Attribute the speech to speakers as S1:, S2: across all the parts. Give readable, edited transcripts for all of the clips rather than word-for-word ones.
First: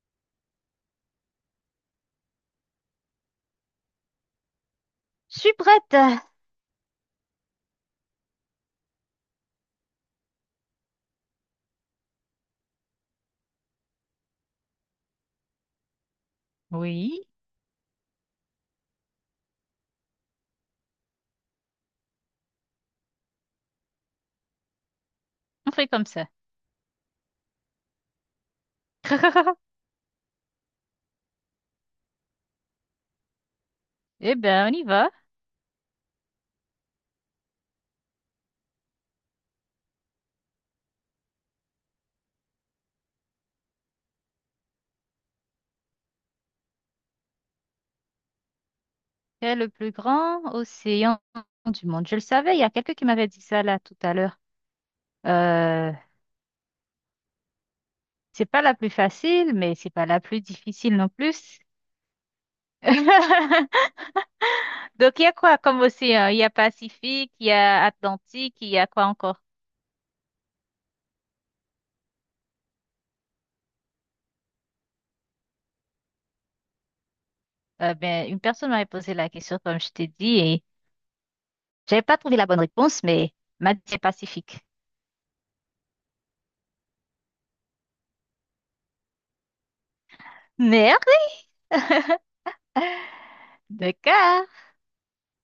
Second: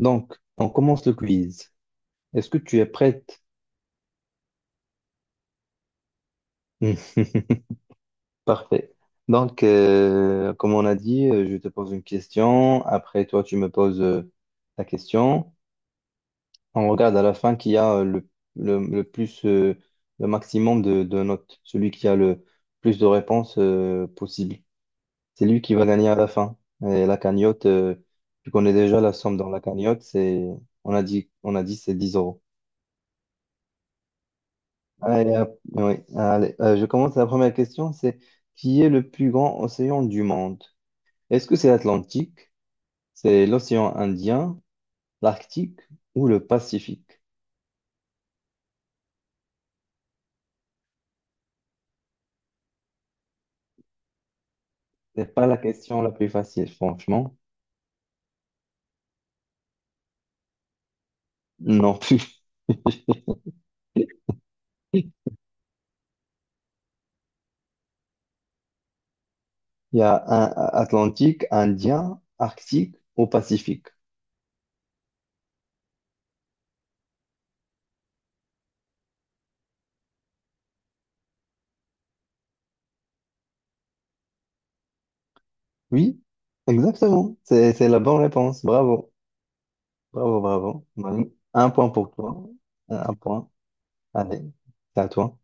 S1: Donc, on commence le quiz. Est-ce que tu es prête?
S2: Je suis prête.
S1: Parfait. Donc, comme on a dit, je te pose une question. Après, toi, tu me poses ta question. On regarde à
S2: Oui,
S1: la fin qui a le, le plus, le maximum de notes. Celui qui a le plus de réponses possible. C'est lui
S2: on
S1: qui va
S2: fait comme
S1: gagner à
S2: ça.
S1: la fin. Et la cagnotte, tu connais déjà la somme dans la cagnotte. C'est, on a dit c'est 10 euros.
S2: Eh ben, on y va.
S1: Allez, hop, oui, allez, je commence la première question, c'est qui est le plus grand océan du monde? Est-ce que c'est l'Atlantique, c'est l'océan Indien, l'Arctique ou le Pacifique?
S2: Quel est le plus grand océan du monde? Je le savais, il y a quelqu'un qui m'avait dit ça là tout à l'heure.
S1: C'est pas la
S2: Euh,
S1: question la plus facile, franchement.
S2: c'est pas la plus facile, mais c'est pas la plus difficile non plus.
S1: Non plus.
S2: Donc, il y a quoi comme océan? Il y a Pacifique, il y a Atlantique, il y a quoi encore?
S1: Il y a un Atlantique, Indien, Arctique ou Pacifique.
S2: Une personne m'avait posé la question, comme je t'ai dit, et j'avais pas trouvé la bonne réponse, mais m'a dit Pacifique.
S1: Oui, exactement. C'est la bonne réponse. Bravo, bravo, bravo.
S2: Merde!
S1: Manu, un point pour toi. Un point. Allez,
S2: D'accord.
S1: c'est à toi.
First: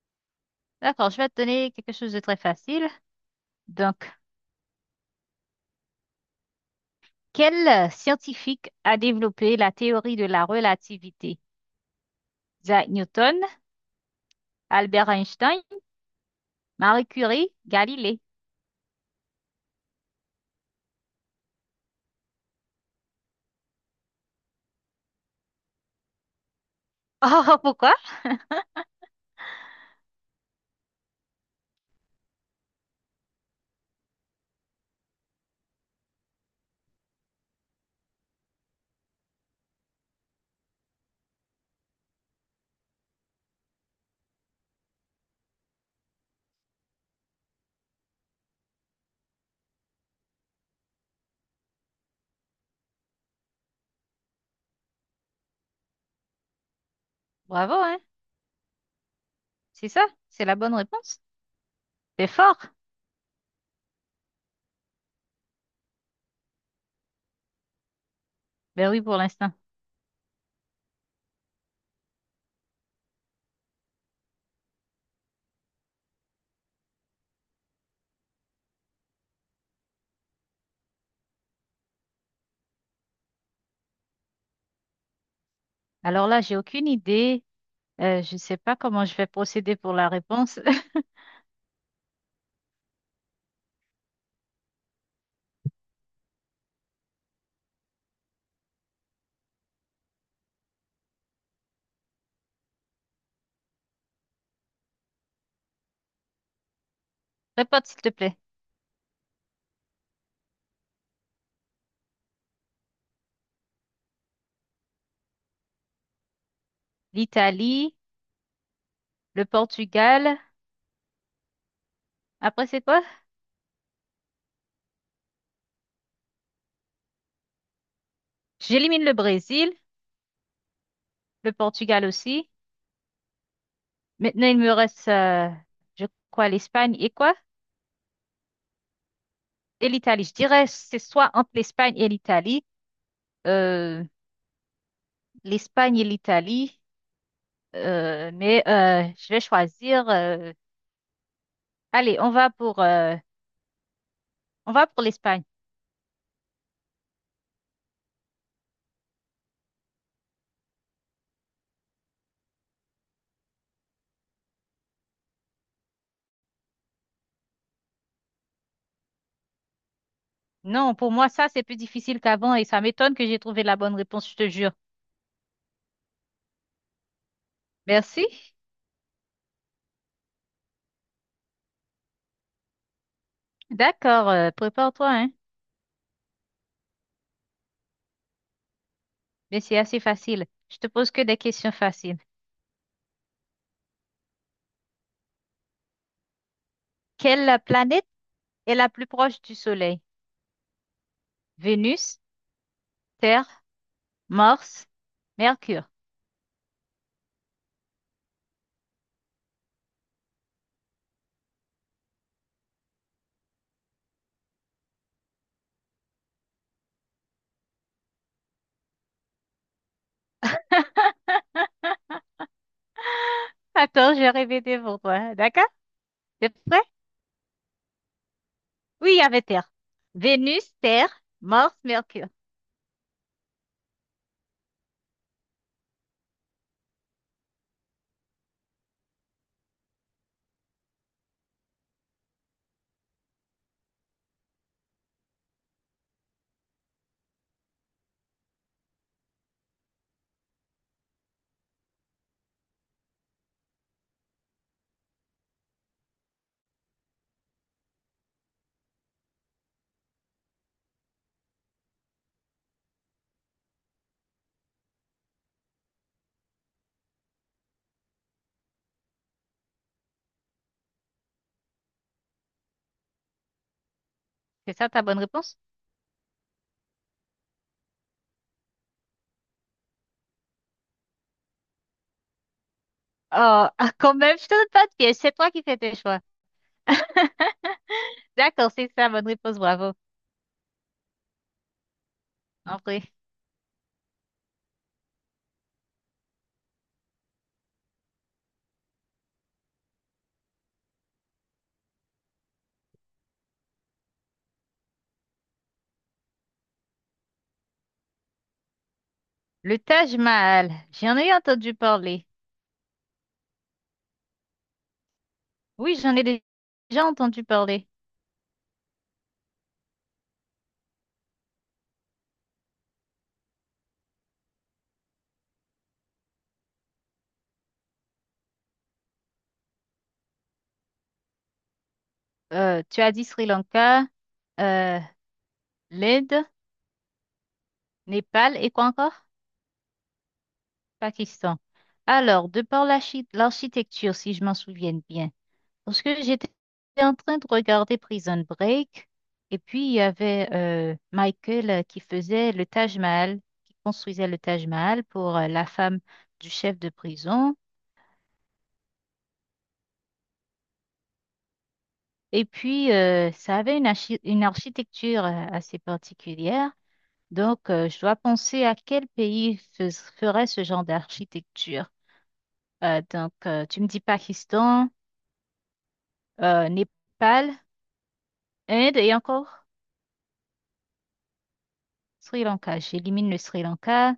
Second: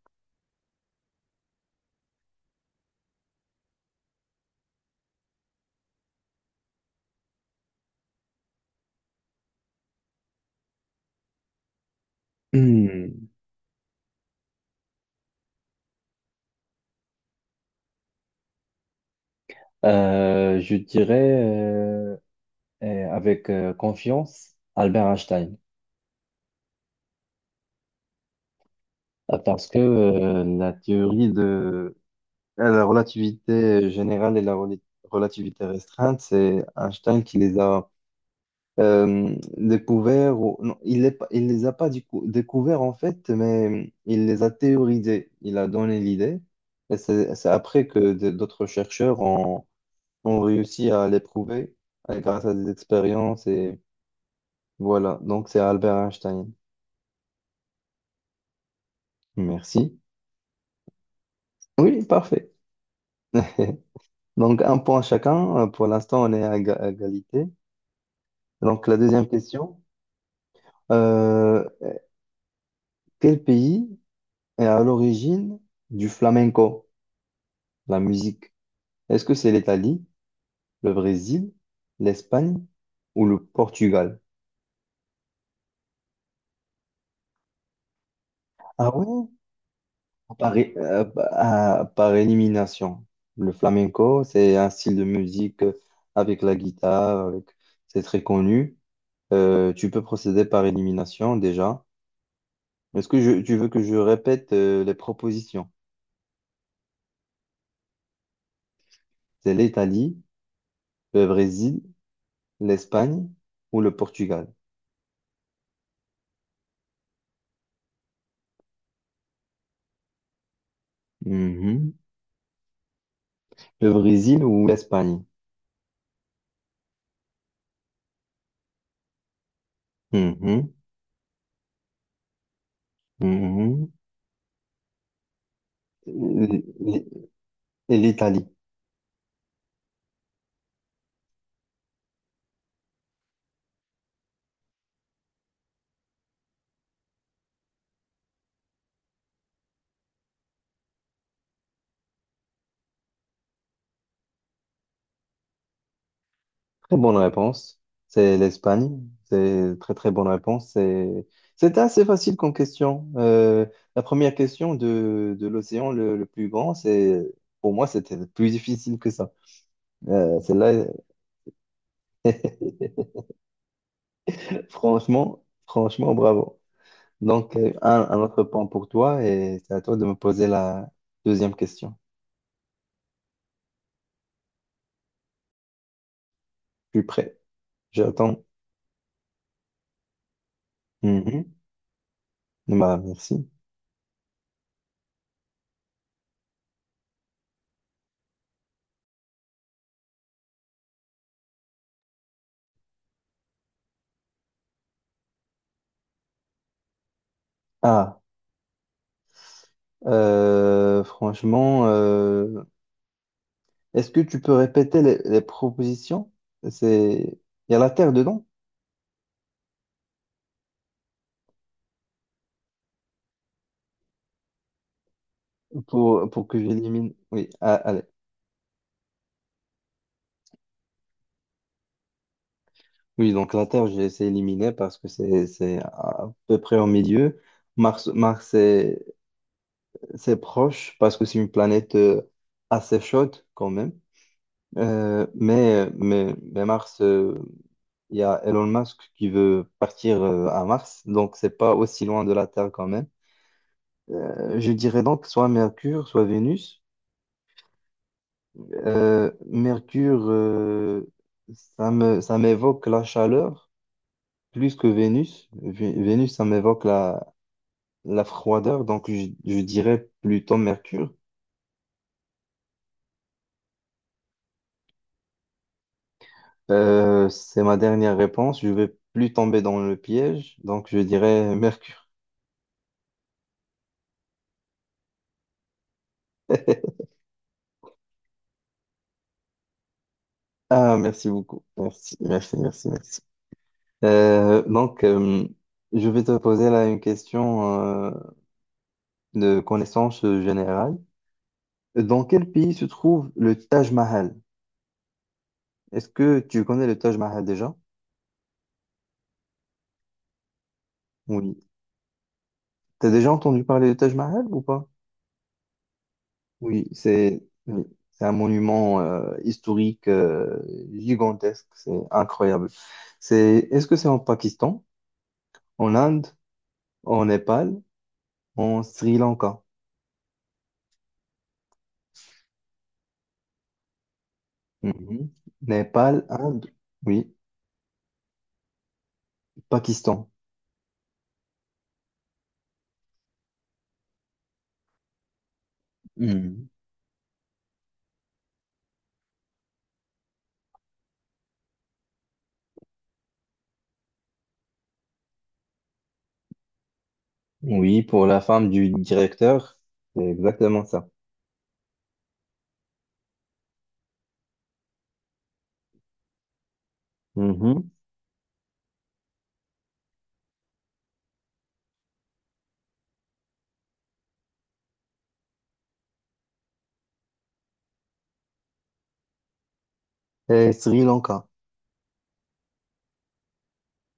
S2: D'accord, je vais te donner quelque chose de très facile. Donc, quel scientifique a développé la théorie de la relativité? Isaac
S1: Hmm.
S2: Newton, Albert Einstein, Marie Curie, Galilée.
S1: Je dirais avec confiance Albert Einstein.
S2: Oh, pourquoi?
S1: Parce que la théorie de la relativité générale et la relativité restreinte, c'est Einstein qui les a découverts, non, il les, il les a pas découverts en fait, mais il les a théorisés, il a donné l'idée, et c'est après que d'autres chercheurs ont réussi à l'éprouver grâce à des expériences. Voilà, donc c'est Albert Einstein.
S2: Bravo, hein? C'est
S1: Merci.
S2: ça, c'est la bonne réponse.
S1: Oui,
S2: C'est
S1: parfait.
S2: fort.
S1: Donc un point chacun. Pour l'instant, on est à égalité. Donc
S2: Ben
S1: la
S2: oui, pour
S1: deuxième
S2: l'instant.
S1: question, euh, quel pays est à l'origine du flamenco, la musique? Est-ce que c'est l'Italie, le Brésil, l'Espagne ou le Portugal?
S2: Alors là, j'ai aucune idée. Je ne sais pas
S1: Ah
S2: comment
S1: ouais?
S2: je vais procéder pour la
S1: Par,
S2: réponse.
S1: é- euh, par élimination. Le flamenco, c'est un style de musique avec la guitare, avec. C'est très connu. Tu peux procéder par élimination déjà. Tu veux que je répète les propositions?
S2: Répète, s'il te plaît.
S1: C'est l'Italie, le Brésil, l'Espagne ou le Portugal?
S2: L'Italie, le Portugal.
S1: Mhm.
S2: Après, c'est quoi?
S1: Le Brésil ou l'Espagne?
S2: J'élimine le Brésil,
S1: Mhm.
S2: le Portugal aussi.
S1: Mhm.
S2: Maintenant, il me reste, je crois,
S1: L-
S2: l'Espagne
S1: l-
S2: et quoi?
S1: Et l'Italie.
S2: Et l'Italie. Je dirais, c'est soit entre l'Espagne et l'Italie, euh, l'Espagne et l'Italie, je vais choisir. On va pour l'Espagne.
S1: Très bonne réponse. C'est l'Espagne. C'est très très bonne réponse. C'était assez facile comme question. La première question de l'océan le plus grand, c'est pour moi c'était plus difficile que ça. Celle-là.
S2: Non, pour moi, ça, c'est plus difficile qu'avant et ça m'étonne que j'ai trouvé la bonne réponse, je te jure.
S1: Franchement, franchement, bravo. Donc, un
S2: Merci.
S1: autre point pour toi et c'est à toi de me poser la deuxième question.
S2: D'accord, prépare-toi, hein.
S1: Je suis prêt. J'attends.
S2: Mais c'est assez facile. Je te pose que des
S1: Mhm.
S2: questions faciles.
S1: Bah, merci.
S2: Quelle planète est la plus proche du Soleil? Vénus, Terre, Morse, Mercure.
S1: Ah, franchement, est-ce que tu peux répéter les propositions? C'est, il y a la terre dedans
S2: Attends, j'ai répété pour toi. D'accord?
S1: pour
S2: T'es
S1: que
S2: prêt?
S1: j'élimine. Oui, ah, allez.
S2: Oui, il y avait Terre. Vénus, Terre, Morse, Mercure.
S1: Oui, donc la terre, j'ai essayé d'éliminer parce que c'est à peu près au milieu. Mars. C'est proche parce que c'est une planète assez chaude quand même. Mais Mars, il y a Elon Musk qui veut partir à Mars, donc c'est pas aussi loin de la Terre quand même. Je dirais donc soit Mercure, soit Vénus. Mercure, ça m'évoque la chaleur plus que Vénus. Vénus, ça m'évoque la froideur, donc je dirais plutôt Mercure.
S2: C'est ça ta bonne réponse?
S1: C'est ma dernière réponse. Je vais plus tomber dans le piège, donc je dirais Mercure.
S2: Oh, ah, quand même, je te donne pas de piège. C'est toi qui fais tes choix. D'accord, c'est ça, bonne réponse, bravo.
S1: Ah, merci beaucoup. Merci, merci, merci,
S2: Après,
S1: merci. Euh, donc, euh, je vais te poser là une question de connaissance générale. Dans quel pays se trouve le Taj Mahal? Est-ce que tu connais le Taj Mahal déjà?
S2: le Taj Mahal, j'en ai
S1: Oui.
S2: entendu parler.
S1: T'as déjà entendu parler du Taj Mahal ou pas?
S2: Oui, j'en ai
S1: Oui,
S2: déjà entendu
S1: c'est oui,
S2: parler.
S1: c'est un monument historique gigantesque, c'est incroyable. Est-ce que c'est en Pakistan, en Inde, en Népal, en Sri Lanka?
S2: Tu as dit Sri Lanka, euh,
S1: Mhm. Népal,
S2: l'Inde,
S1: Inde, oui,
S2: Népal et quoi encore?
S1: Pakistan.
S2: Pakistan. Alors, de par l'architecture, si je m'en souviens bien, parce que j'étais
S1: Mhm.
S2: en train de regarder Prison Break, et puis il y avait Michael qui faisait le Taj Mahal, qui construisait le Taj Mahal pour la femme du chef de prison.
S1: Oui, pour la femme du directeur, c'est exactement ça.
S2: Et puis, ça avait une architecture assez particulière. Donc,
S1: Mhm.
S2: je dois penser à quel pays ferait ce genre d'architecture. Tu me dis Pakistan, Népal. Inde et encore
S1: Et Sri Lanka.
S2: Sri Lanka. J'élimine le Sri Lanka,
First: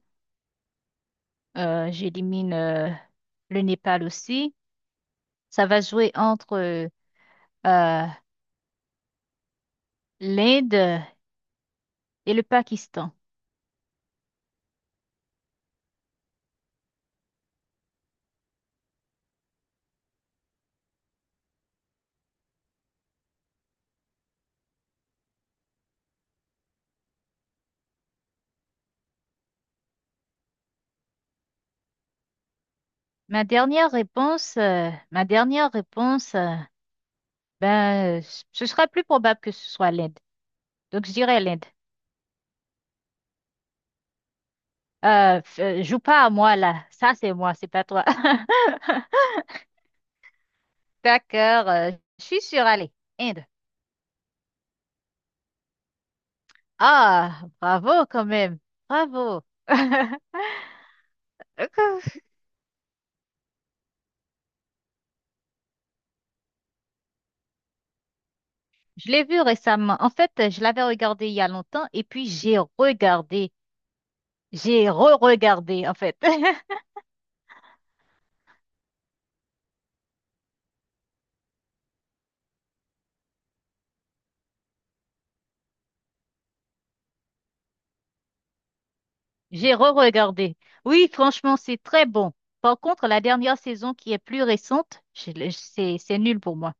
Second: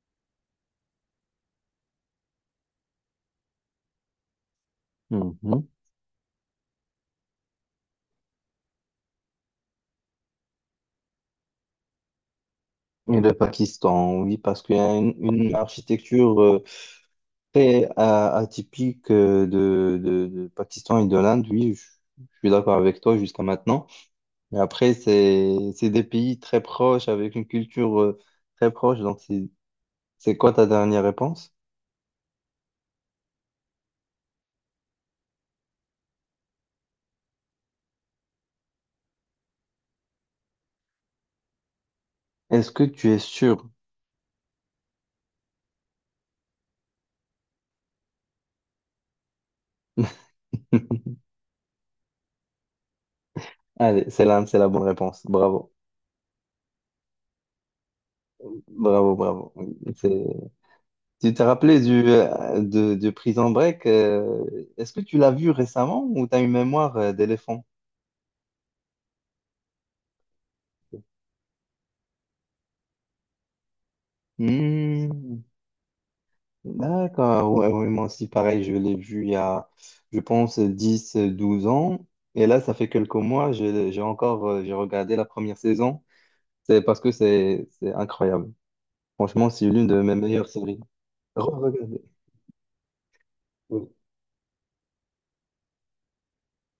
S2: j'élimine le Népal aussi. Ça
S1: Mhm.
S2: va jouer entre euh, l'Inde et le Pakistan.
S1: Et le Pakistan, oui, parce qu'il y a une architecture très atypique de Pakistan et de l'Inde, oui, je suis d'accord avec toi jusqu'à maintenant. Mais après, c'est des pays très proches, avec une culture très proche. Donc, c'est quoi ta dernière réponse?
S2: Ma dernière réponse, ben, euh, ce sera plus probable que ce soit l'Inde. Donc, je dirais,
S1: Est-ce que tu es sûr?
S2: joue pas à moi là. Ça, c'est moi, c'est pas toi. D'accord, je suis sûre. Allez, Inde.
S1: Allez, c'est l'Inde, c'est la bonne réponse. Bravo,
S2: Ah, bravo quand même.
S1: bravo,
S2: Bravo.
S1: bravo. Oui, tu t'es rappelé de Prison Break? Est-ce que tu l'as vu récemment ou tu as une mémoire d'éléphant?
S2: Je l'ai vu récemment. En fait, je l'avais regardé il y a longtemps et puis j'ai regardé. J'ai
S1: Hmm.
S2: re-regardé, en fait.
S1: D'accord, ouais, ouais, moi aussi, pareil, je l'ai vu il y a, je pense, 10, 12 ans. Et là, ça fait quelques mois, j'ai encore, j'ai regardé la première saison. C'est parce que c'est incroyable. Franchement, c'est
S2: J'ai
S1: l'une de mes meilleures
S2: re-regardé.
S1: séries.
S2: Oui, franchement, c'est
S1: Re-regardez.
S2: très bon. Par contre, la dernière
S1: Oui.
S2: saison qui est plus récente, c'est nul pour moi.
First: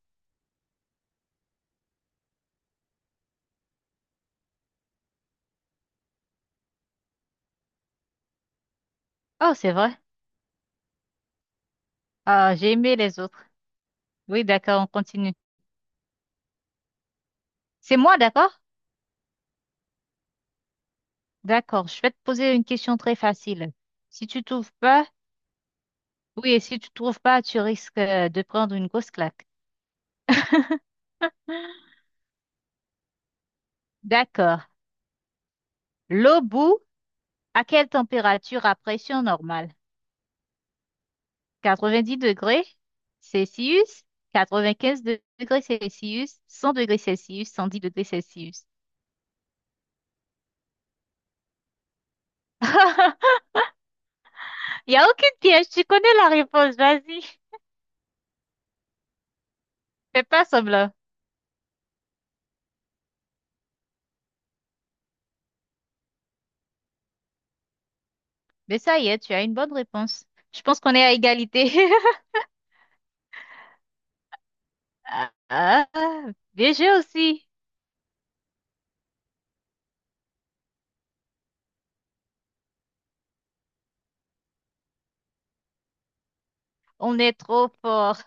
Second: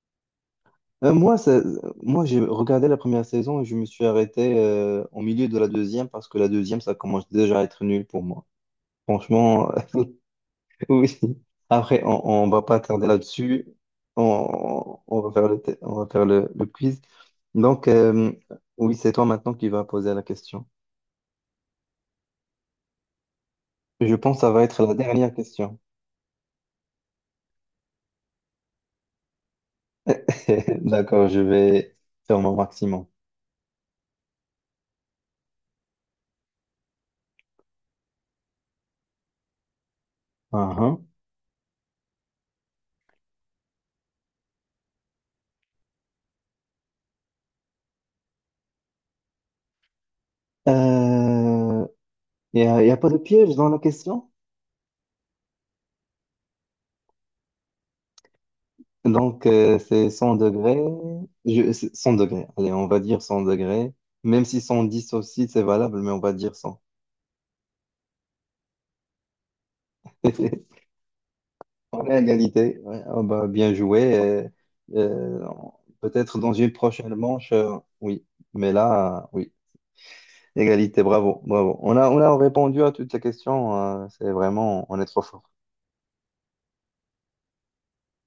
S1: Moi, moi j'ai regardé la première saison et je me suis arrêté au milieu de la deuxième parce que la deuxième, ça commence déjà à être nul pour moi.
S2: Oh,
S1: Franchement.
S2: c'est vrai.
S1: Oui. Après, on
S2: Ah,
S1: va
S2: j'ai
S1: pas
S2: aimé
S1: tarder
S2: les autres.
S1: là-dessus.
S2: Oui, d'accord, on
S1: On va
S2: continue.
S1: faire le, te- on va faire le quiz. Donc,
S2: C'est moi, d'accord?
S1: oui, c'est toi maintenant qui vas poser la question.
S2: D'accord, je vais te poser une question très facile.
S1: Je
S2: Si
S1: pense que
S2: tu
S1: ça va
S2: trouves
S1: être la
S2: pas,
S1: dernière question.
S2: oui, et si tu trouves pas, tu risques de prendre une grosse claque.
S1: D'accord, je vais faire mon maximum.
S2: D'accord. L'eau bout à quelle température à pression normale?
S1: Uhum.
S2: 90 degrés Celsius, 95 degrés Celsius, 100 degrés Celsius, 110 degrés Celsius.
S1: Euh, il y a pas de piège dans la question.
S2: Il n'y a aucune piège, tu connais la réponse, vas-y.
S1: Donc, c'est
S2: Fais
S1: 100
S2: pas
S1: degrés.
S2: semblant.
S1: C'est 100 degrés. Allez, on va dire 100 degrés. Même si 110 aussi, c'est valable, mais on va dire 100.
S2: Mais ça y est, tu as une bonne réponse. Je pense qu'on est à égalité.
S1: On est à égalité. Ouais. Ah bah, bien joué. Et,
S2: Ah,
S1: peut-être dans une
S2: bien joué
S1: prochaine
S2: aussi.
S1: manche, oui. Mais là, oui. Égalité, bravo, bravo. On a répondu à toutes les questions. C'est vraiment, on est trop fort.
S2: On est trop fort.